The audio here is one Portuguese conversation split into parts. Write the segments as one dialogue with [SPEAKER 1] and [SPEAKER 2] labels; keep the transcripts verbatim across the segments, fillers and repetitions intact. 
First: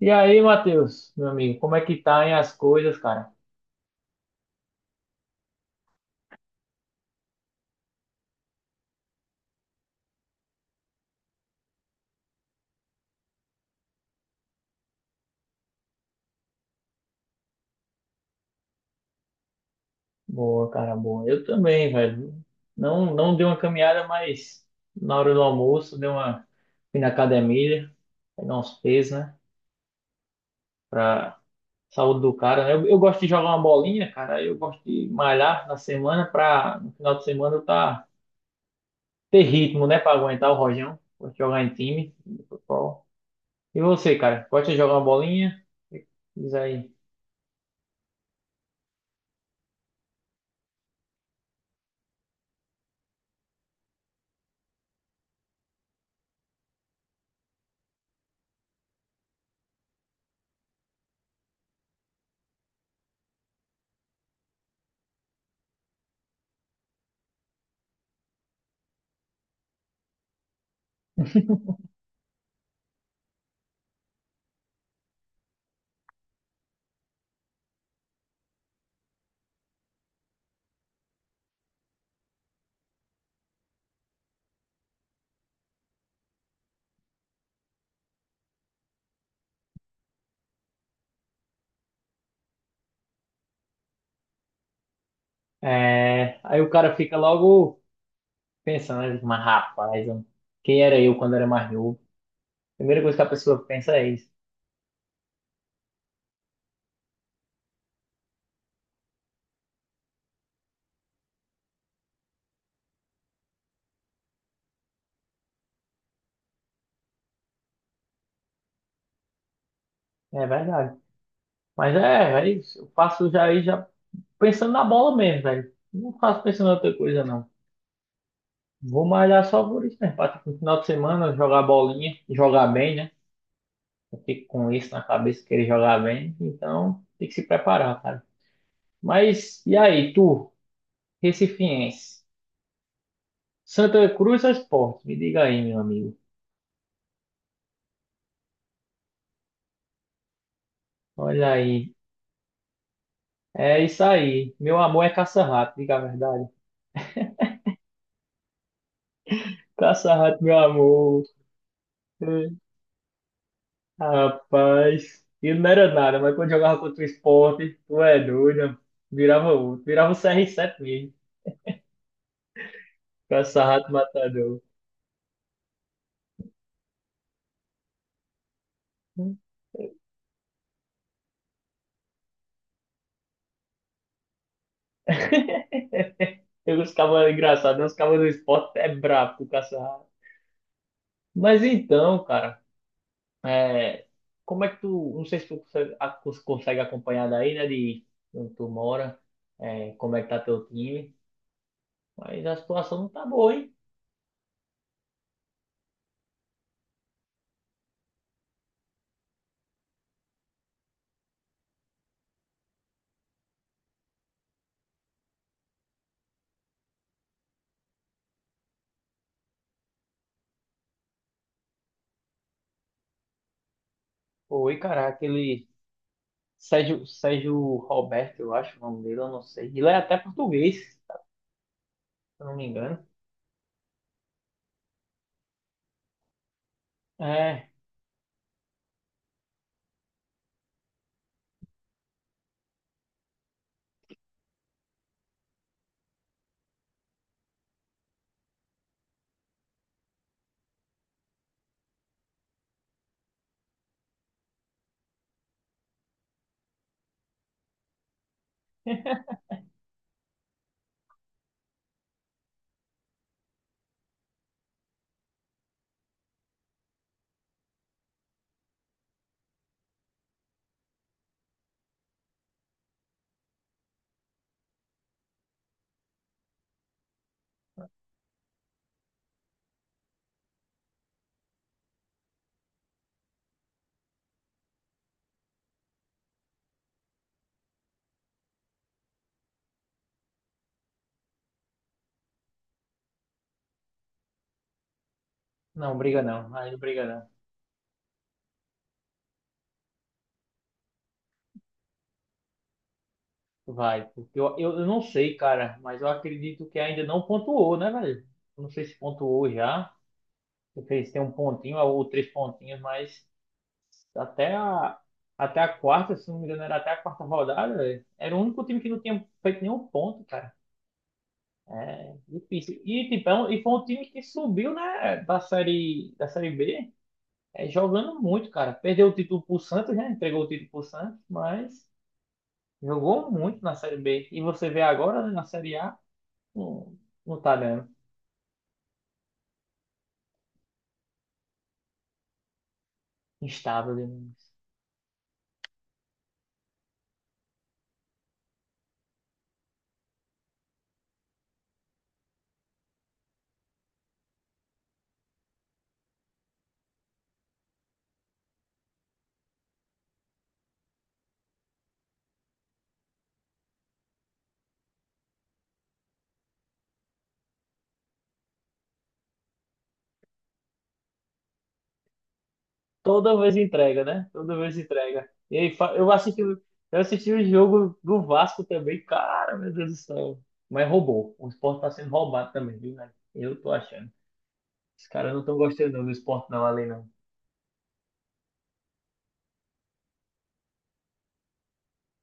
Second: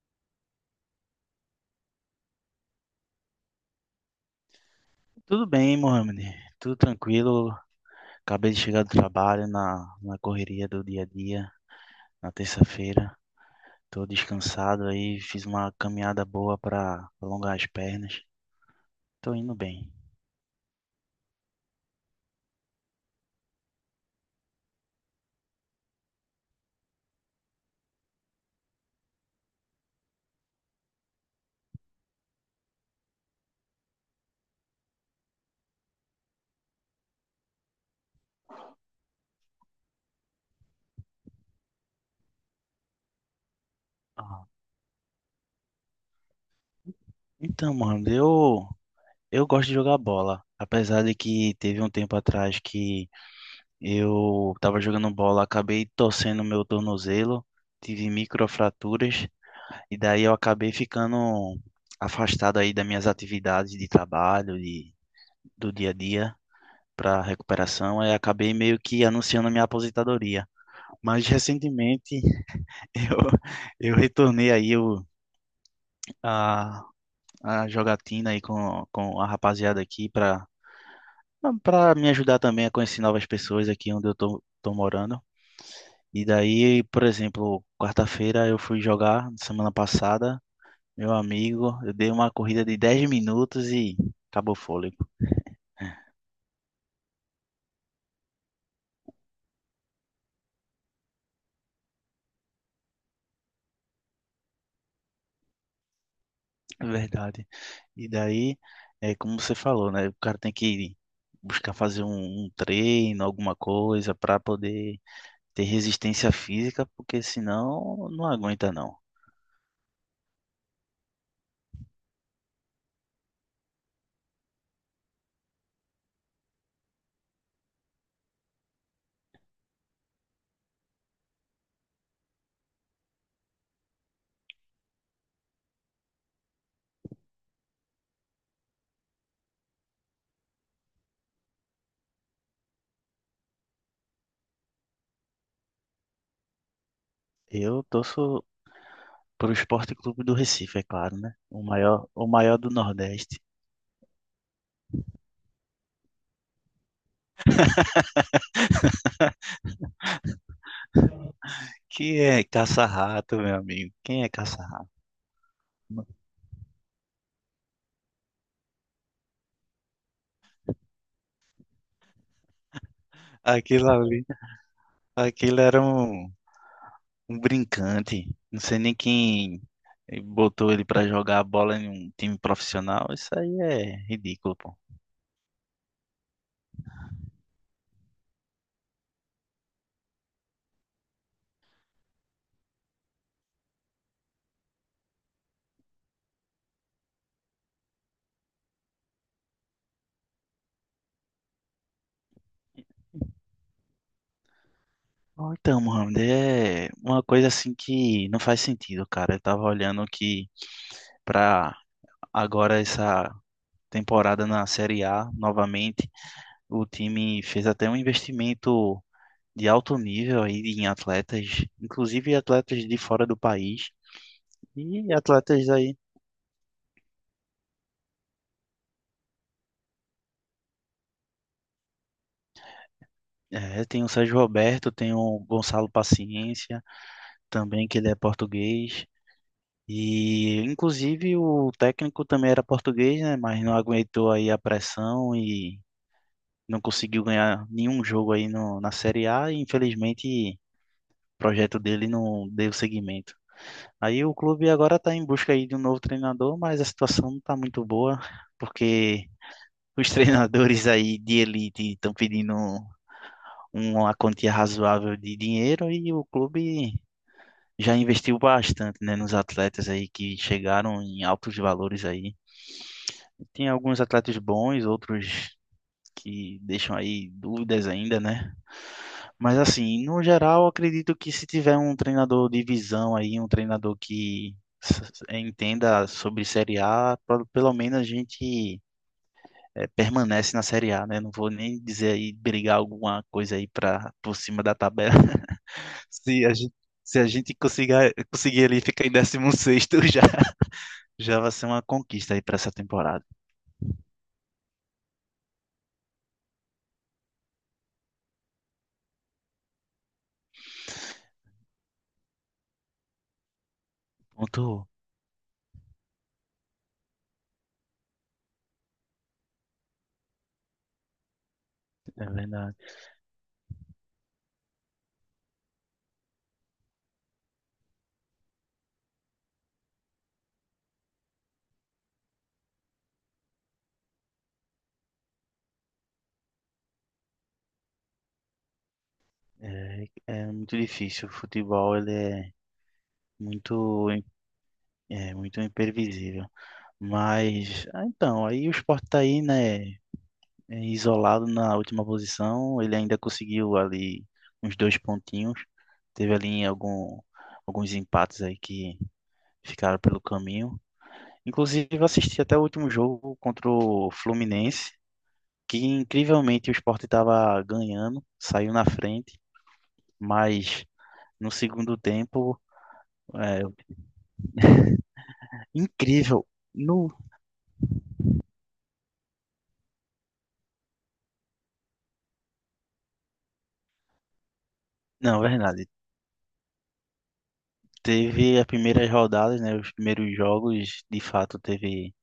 [SPEAKER 1] E aí, Matheus, meu amigo, como é que tá aí as coisas, cara?
[SPEAKER 2] Tudo bem, Mohamed. Tudo tranquilo. Acabei de chegar do trabalho na, na correria do dia a dia, na terça-feira. Tô descansado aí, fiz uma caminhada boa para alongar as pernas. Tô indo bem.
[SPEAKER 1] Boa, cara, boa. Eu também, velho. Não, não dei uma caminhada, mas na hora do almoço dei uma fui na academia, pegar uns pesos, né? Pra saúde do cara. Né? Eu, eu gosto de jogar uma bolinha, cara. Eu gosto de malhar na semana pra no final de semana eu tá ter ritmo, né? Pra aguentar o rojão. Gosto de jogar em time, futebol. E você,
[SPEAKER 2] Ah,
[SPEAKER 1] cara? Gosta de jogar uma bolinha? Diz aí.
[SPEAKER 2] então, Mohamed, eu, eu gosto de jogar bola. Apesar de que teve um tempo atrás que eu tava jogando bola, acabei torcendo meu tornozelo, tive microfraturas. E daí eu acabei ficando afastado aí das minhas atividades de trabalho, de, do dia a dia para recuperação, e acabei meio que anunciando a minha aposentadoria. Mas recentemente eu, eu retornei aí o, a, a jogatina aí com, com a rapaziada aqui para para me ajudar também a conhecer novas pessoas aqui onde eu tô, tô morando. E daí, por exemplo, quarta-feira eu fui jogar semana passada. Meu amigo, eu dei uma corrida de dez minutos e acabou o fôlego.
[SPEAKER 1] É, aí o cara fica logo pensando, eu digo, mas rapaz, eu- quem era eu quando era mais novo? Primeira coisa que a pessoa pensa é isso.
[SPEAKER 2] É verdade. E daí, é como você falou, né? O cara tem que buscar fazer um, um treino, alguma coisa, para poder ter resistência física, porque senão não aguenta, não.
[SPEAKER 1] É verdade. Mas é, é isso. Eu faço já, aí já pensando na bola mesmo, velho. Não faço pensando em outra coisa, não. Vou malhar só por isso, né? Pra, tipo, no final de semana jogar bolinha, jogar bem, né? Eu fico com isso na cabeça, querer jogar bem. Então, tem que se preparar, cara. Mas, e aí, tu, recifiense? Santa Cruz ou Sport? Me diga aí, meu amigo.
[SPEAKER 2] Eu torço para o Esporte Clube do Recife, é claro, né?
[SPEAKER 1] Olha
[SPEAKER 2] O
[SPEAKER 1] aí,
[SPEAKER 2] maior, o maior do Nordeste.
[SPEAKER 1] é isso aí. Meu amor é caça-rato, diga a verdade. Caça-rato, meu amor.
[SPEAKER 2] Que
[SPEAKER 1] É,
[SPEAKER 2] é caça-rato, meu amigo. Quem é caça-rato?
[SPEAKER 1] rapaz, ele não era nada, mas quando jogava contra o esporte, tu é doido. Virava outro, virava o C R sete mesmo. Caça-rato
[SPEAKER 2] Aquilo ali,
[SPEAKER 1] matador.
[SPEAKER 2] aquilo era um. Um brincante. Não sei nem
[SPEAKER 1] Hum.
[SPEAKER 2] quem botou ele pra jogar a bola em um time profissional. Isso aí é ridículo, pô.
[SPEAKER 1] Eu ficava engraçado, né? Os cabos do esporte é brabo com o caça-rato. Mas então, cara, é, como é que tu. Não sei se tu consegue, a- cons- consegue acompanhar daí, né? De onde tu mora, é, como é que tá teu time. Mas a situação não tá boa, hein?
[SPEAKER 2] Bom, então, Mohamed, é uma coisa assim que não faz sentido, cara. Eu tava olhando que pra agora essa temporada na Série A, novamente, o time fez até um investimento de alto nível aí em atletas, inclusive atletas de fora do país.
[SPEAKER 1] Oi, cara,
[SPEAKER 2] E atletas
[SPEAKER 1] aquele
[SPEAKER 2] aí,
[SPEAKER 1] Sérgio, Sérgio Roberto, eu acho o nome dele, eu não sei. Ele é até português, se eu não me engano.
[SPEAKER 2] é, tem o Sérgio Roberto, tem o Gonçalo Paciência,
[SPEAKER 1] É,
[SPEAKER 2] também, que ele é português. E, inclusive, o técnico também era português, né? Mas não aguentou aí a pressão e não conseguiu ganhar nenhum jogo aí no, na Série A. E, infelizmente, o projeto dele não deu seguimento. Aí o clube agora está em busca aí de um novo treinador, mas a situação não está muito boa, porque os treinadores aí de elite estão pedindo um, uma quantia razoável de dinheiro e o clube já investiu bastante, né, nos atletas aí que chegaram em altos valores aí. Tem alguns atletas bons, outros que deixam aí dúvidas ainda, né? Mas assim, no geral, eu acredito que se tiver um treinador de visão aí, um treinador que s- entenda sobre Série A, pelo pelo menos a gente eh, permanece na Série A, né? Não vou nem dizer aí brigar alguma coisa aí para por cima da tabela,
[SPEAKER 1] não, briga
[SPEAKER 2] se a
[SPEAKER 1] não, aí
[SPEAKER 2] gente,
[SPEAKER 1] não briga
[SPEAKER 2] se a
[SPEAKER 1] não.
[SPEAKER 2] gente conseguir, conseguir ali ficar em décimo sexto já, já vai ser uma conquista aí para essa temporada.
[SPEAKER 1] Vai, porque eu, eu, eu não sei, cara, mas eu acredito que ainda não pontuou, né, velho? Não sei se pontuou já, porque se tem um pontinho ou três pontinhos, mas até
[SPEAKER 2] Ponto, um.
[SPEAKER 1] a, até a quarta, se não me engano, era até a quarta rodada, velho, era o único time que não tinha feito nenhum ponto, cara. É
[SPEAKER 2] É verdade.
[SPEAKER 1] difícil. E, tipo, é um- e foi um time que subiu, né, da série, da série B, é, jogando muito, cara. Perdeu o título pro Santos, né? Entregou o título pro Santos, mas jogou muito na série B. E você vê agora, né, na série A, não, não tá dando.
[SPEAKER 2] É, é muito difícil. O futebol ele é
[SPEAKER 1] Instável
[SPEAKER 2] muito, im-
[SPEAKER 1] demais.
[SPEAKER 2] é muito imprevisível. Mas, ah, então, aí o Sport tá aí, né, é, isolado na última posição. Ele ainda conseguiu ali uns dois pontinhos. Teve ali algum, alguns empates aí que ficaram pelo caminho. Inclusive, eu assisti até o último jogo contra o Fluminense, que incrivelmente o Sport estava ganhando, saiu na frente, mas no segundo tempo,
[SPEAKER 1] Toda vez
[SPEAKER 2] é,
[SPEAKER 1] entrega, né? Toda vez entrega. E aí, fa- eu assisti,
[SPEAKER 2] incrível.
[SPEAKER 1] o- eu
[SPEAKER 2] No,
[SPEAKER 1] assisti o jogo do Vasco também, cara, meu Deus do céu. Mas roubou. O Sport tá sendo roubado também, viu, né? Eu tô achando. Os caras não
[SPEAKER 2] não,
[SPEAKER 1] estão
[SPEAKER 2] verdade.
[SPEAKER 1] gostando não do esporte não ali não.
[SPEAKER 2] Teve as primeiras rodadas, né, os primeiros jogos, de fato, teve.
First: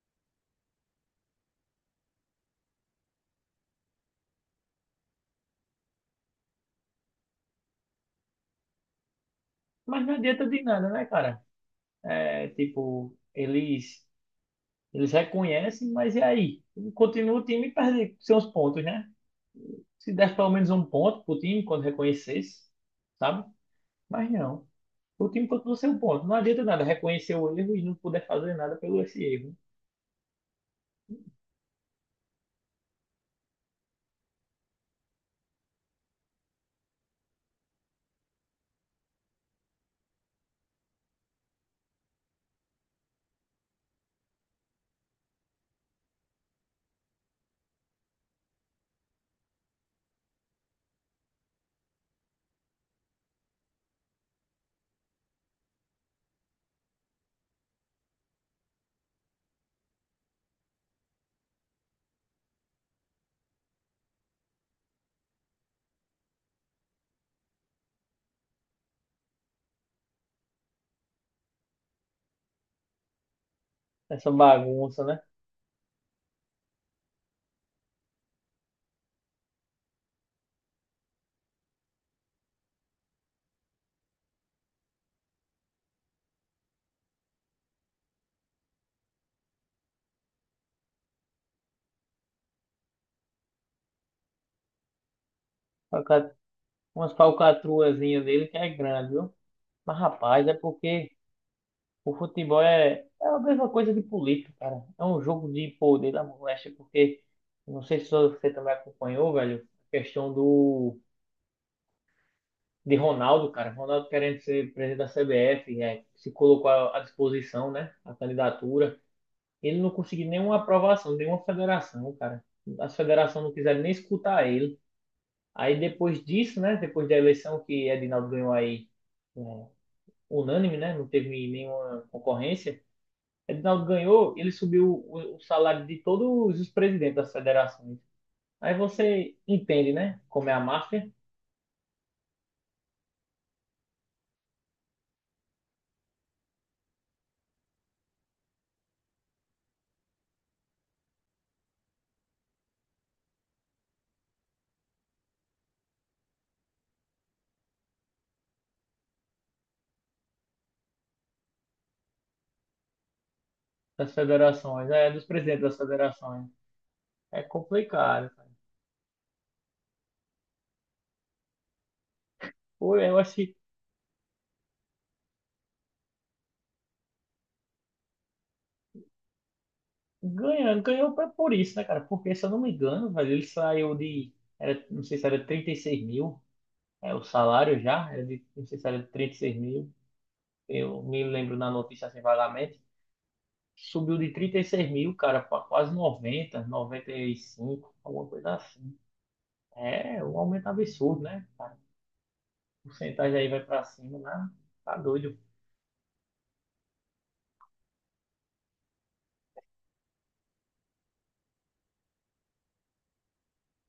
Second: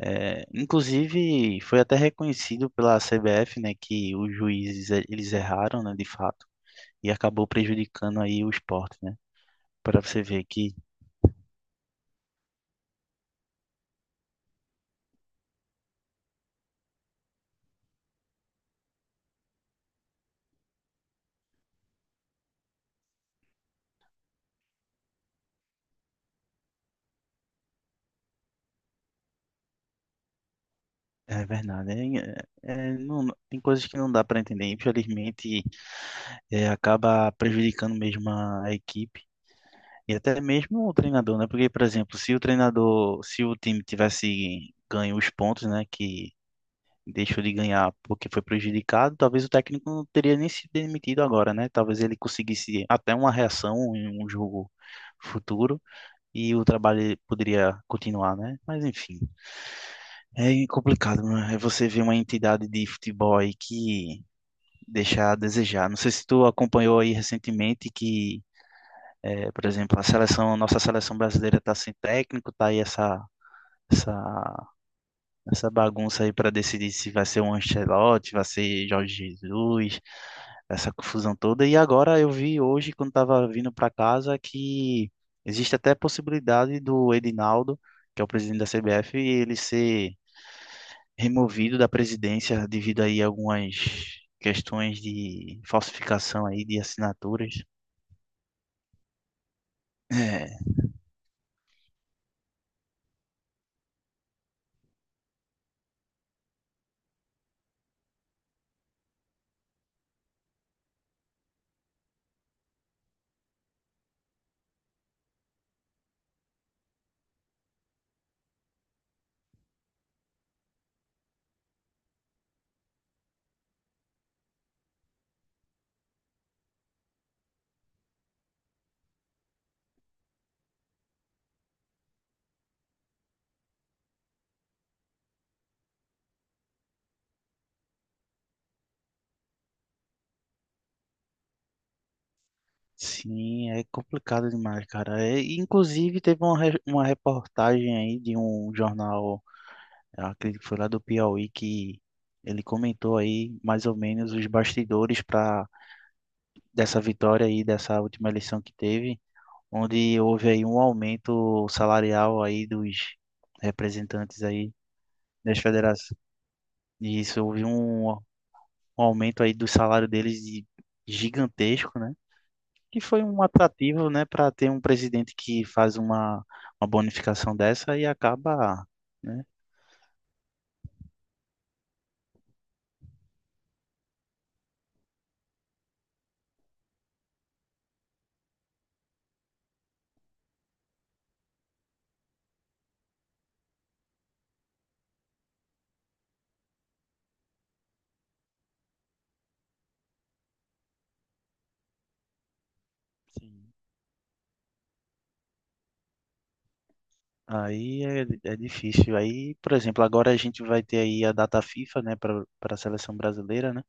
[SPEAKER 2] É, inclusive, foi até reconhecido pela C B F, né, que os juízes eh, eles erraram, né, de fato, e acabou prejudicando aí o Sport, né, para
[SPEAKER 1] Mas não
[SPEAKER 2] você ver
[SPEAKER 1] adianta de
[SPEAKER 2] que.
[SPEAKER 1] nada, né, cara? É, tipo, eles, eles reconhecem, mas e aí? Continua o time e perde seus pontos, né? Se desse pelo menos um ponto pro time quando reconhecesse, sabe? Mas não. O time continua sem um ponto. Não adianta nada reconhecer o erro e não puder fazer nada pelo esse erro.
[SPEAKER 2] É verdade, hein? É, é, não, tem coisas que não dá para entender. Infelizmente, é, acaba prejudicando mesmo a a equipe e até mesmo o treinador, né? Porque, por exemplo, se o treinador, se o time tivesse ganho os pontos, né, que deixou de ganhar porque foi prejudicado, talvez o técnico não teria nem se demitido agora, né? Talvez ele conseguisse até uma reação em um jogo futuro e o trabalho poderia continuar, né? Mas enfim. É complicado, né? É você ver uma entidade de futebol aí que deixa a desejar. Não sei se tu acompanhou aí recentemente que, eh, por exemplo, a seleção, nossa seleção brasileira tá sem técnico, tá aí essa essa
[SPEAKER 1] Essa bagunça, né?
[SPEAKER 2] essa bagunça aí para decidir se vai ser o Ancelotti, vai ser Jorge Jesus, essa confusão toda. E agora eu vi hoje quando tava vindo para casa que existe até a possibilidade do Edinaldo, que é o presidente da C B F, ele ser removido da presidência devido aí a algumas questões de
[SPEAKER 1] Falca-
[SPEAKER 2] falsificação aí de
[SPEAKER 1] Umas
[SPEAKER 2] assinaturas.
[SPEAKER 1] falcatruazinhas dele que é grande, viu? Mas, rapaz, é
[SPEAKER 2] É,
[SPEAKER 1] porque o futebol é, é a mesma coisa de política, cara. É um jogo de poder da moléstia, porque não sei se você também acompanhou, velho, a questão do de Ronaldo, cara. Ronaldo querendo ser presidente da C B F, é, se colocou à à disposição, né, a candidatura. Ele não conseguiu nenhuma aprovação, nenhuma federação, cara. As federações não quiseram nem escutar ele. Aí depois disso, né, depois da eleição que Edinaldo ganhou aí, é, unânime, né, não teve nenhuma concorrência. Edinaldo ganhou, ele subiu o, o salário de todos os presidentes das federações. Aí você entende, né? Como é a máfia
[SPEAKER 2] sim, é complicado demais, cara. É, inclusive, teve uma, re- uma reportagem aí de um jornal, eu acredito que foi lá do Piauí, que ele comentou aí mais ou menos os bastidores para dessa vitória aí, dessa última eleição que teve, onde houve aí um aumento salarial aí dos
[SPEAKER 1] das
[SPEAKER 2] representantes aí
[SPEAKER 1] federações, é dos
[SPEAKER 2] das
[SPEAKER 1] presidentes das
[SPEAKER 2] federações.
[SPEAKER 1] federações. É
[SPEAKER 2] Isso, houve um, um
[SPEAKER 1] complicado, cara.
[SPEAKER 2] aumento aí do salário deles de- gigantesco, né?
[SPEAKER 1] Pô,
[SPEAKER 2] Que
[SPEAKER 1] eu
[SPEAKER 2] foi
[SPEAKER 1] acho
[SPEAKER 2] um
[SPEAKER 1] que
[SPEAKER 2] atrativo, né, para ter um presidente que faz uma, uma bonificação dessa e acaba, né?
[SPEAKER 1] ganhando, ganhou pra- por isso, né, cara? Porque, se eu não me engano, velho, ele saiu de, era, não sei se era trinta e seis mil, é, o salário já, era de, não sei se era de seis mil, eu me lembro na notícia assim vagamente, subiu de trinta e seis mil, cara, pra quase noventa, noventa e cinco, alguma coisa assim. É um aumento absurdo, né? Cara? A porcentagem aí vai
[SPEAKER 2] Sim.
[SPEAKER 1] pra cima, né? Tá doido.
[SPEAKER 2] Aí é, é difícil. Aí, por exemplo, agora a gente vai ter aí a data FIFA, né, para para a seleção brasileira, né?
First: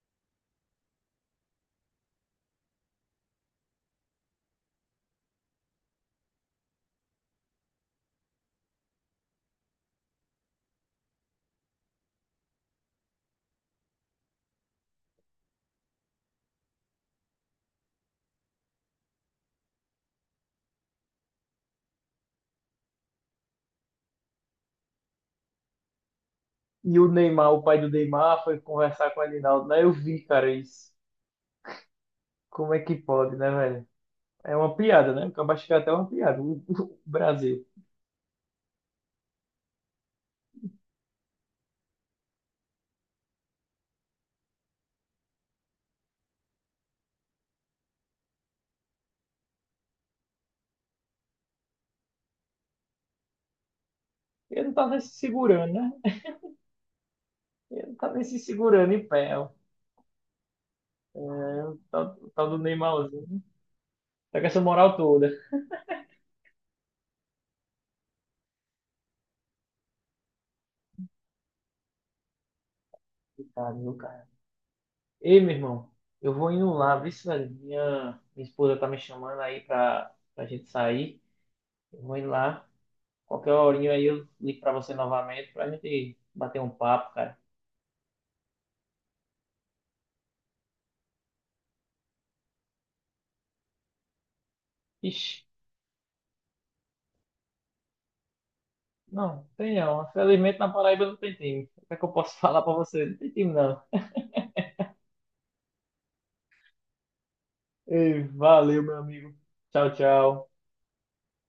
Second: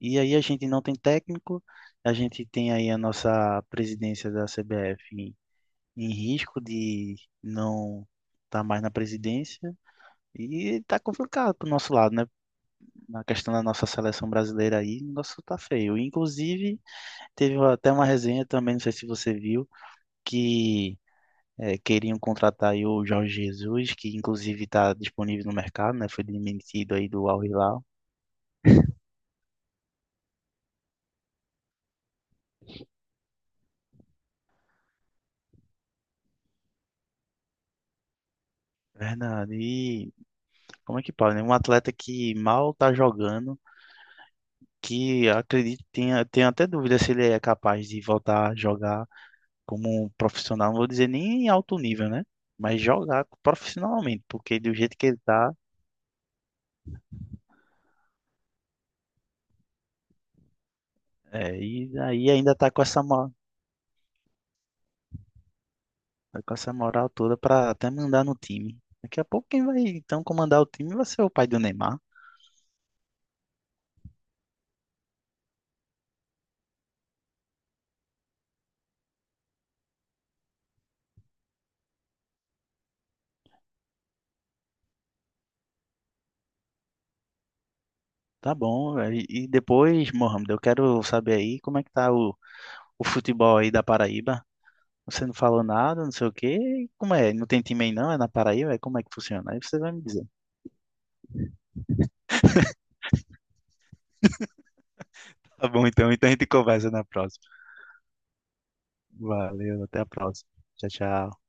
[SPEAKER 2] E aí a gente não tem técnico, a gente tem aí a nossa presidência da C B F em, em risco de não estar mais na presidência e tá complicado pro nosso lado, né? Na questão da nossa seleção brasileira aí, o negócio tá feio. Inclusive, teve até uma resenha também, não sei se você viu, que eh, queriam contratar aí o Jorge Jesus, que inclusive está disponível no mercado, né? Foi demitido
[SPEAKER 1] E o
[SPEAKER 2] aí do Al
[SPEAKER 1] Neymar, o pai
[SPEAKER 2] Hilal.
[SPEAKER 1] do Neymar, foi conversar com o Adinaldo, né? Eu vi, cara, isso. Como é que pode, né, velho? É uma piada, né? Porque eu acho que é até uma piada, o o Brasil.
[SPEAKER 2] Verdade. E como é que pode, né? Um atleta que mal tá jogando, que acredito, tenha, tenho até dúvida se ele é capaz de voltar a jogar como um profissional, não vou dizer nem em alto nível, né? Mas jogar profissionalmente, porque
[SPEAKER 1] Ele não
[SPEAKER 2] do
[SPEAKER 1] tá
[SPEAKER 2] jeito
[SPEAKER 1] nem
[SPEAKER 2] que
[SPEAKER 1] se
[SPEAKER 2] ele tá.
[SPEAKER 1] segurando, né? Ele não tá nem se segurando em pé, ó. É,
[SPEAKER 2] É,
[SPEAKER 1] o
[SPEAKER 2] e
[SPEAKER 1] tal, o
[SPEAKER 2] aí
[SPEAKER 1] tal
[SPEAKER 2] ainda
[SPEAKER 1] do
[SPEAKER 2] tá com essa, mo-
[SPEAKER 1] Neymarzinho. Tá com essa moral toda.
[SPEAKER 2] tá com essa moral toda pra até mandar no time. Daqui a pouco quem vai então comandar o time vai ser o pai do Neymar.
[SPEAKER 1] Coitado, viu, cara? Ei, meu irmão, eu vou indo lá, vê se minha, minha esposa tá me chamando aí pra, pra gente sair. Eu vou indo lá. Qualquer horinho aí eu ligo pra você novamente pra gente bater um papo, cara.
[SPEAKER 2] Tá bom, velho. E e depois, Mohamed, eu quero saber aí como é que tá o, o futebol aí da Paraíba. Você não
[SPEAKER 1] Ixi,
[SPEAKER 2] falou nada, não sei o quê. Como é? Não tem time aí não? É na Paraíba? É como é que
[SPEAKER 1] não,
[SPEAKER 2] funciona? Aí
[SPEAKER 1] tem
[SPEAKER 2] você vai me
[SPEAKER 1] não.
[SPEAKER 2] dizer.
[SPEAKER 1] Infelizmente na Paraíba não tem time. O que é que eu posso falar pra você? Não tem time não.
[SPEAKER 2] Tá bom, então. Então a gente conversa na próxima.
[SPEAKER 1] Ei, valeu, meu amigo.
[SPEAKER 2] Valeu,
[SPEAKER 1] Tchau,
[SPEAKER 2] até a próxima.
[SPEAKER 1] tchau.
[SPEAKER 2] Tchau, tchau.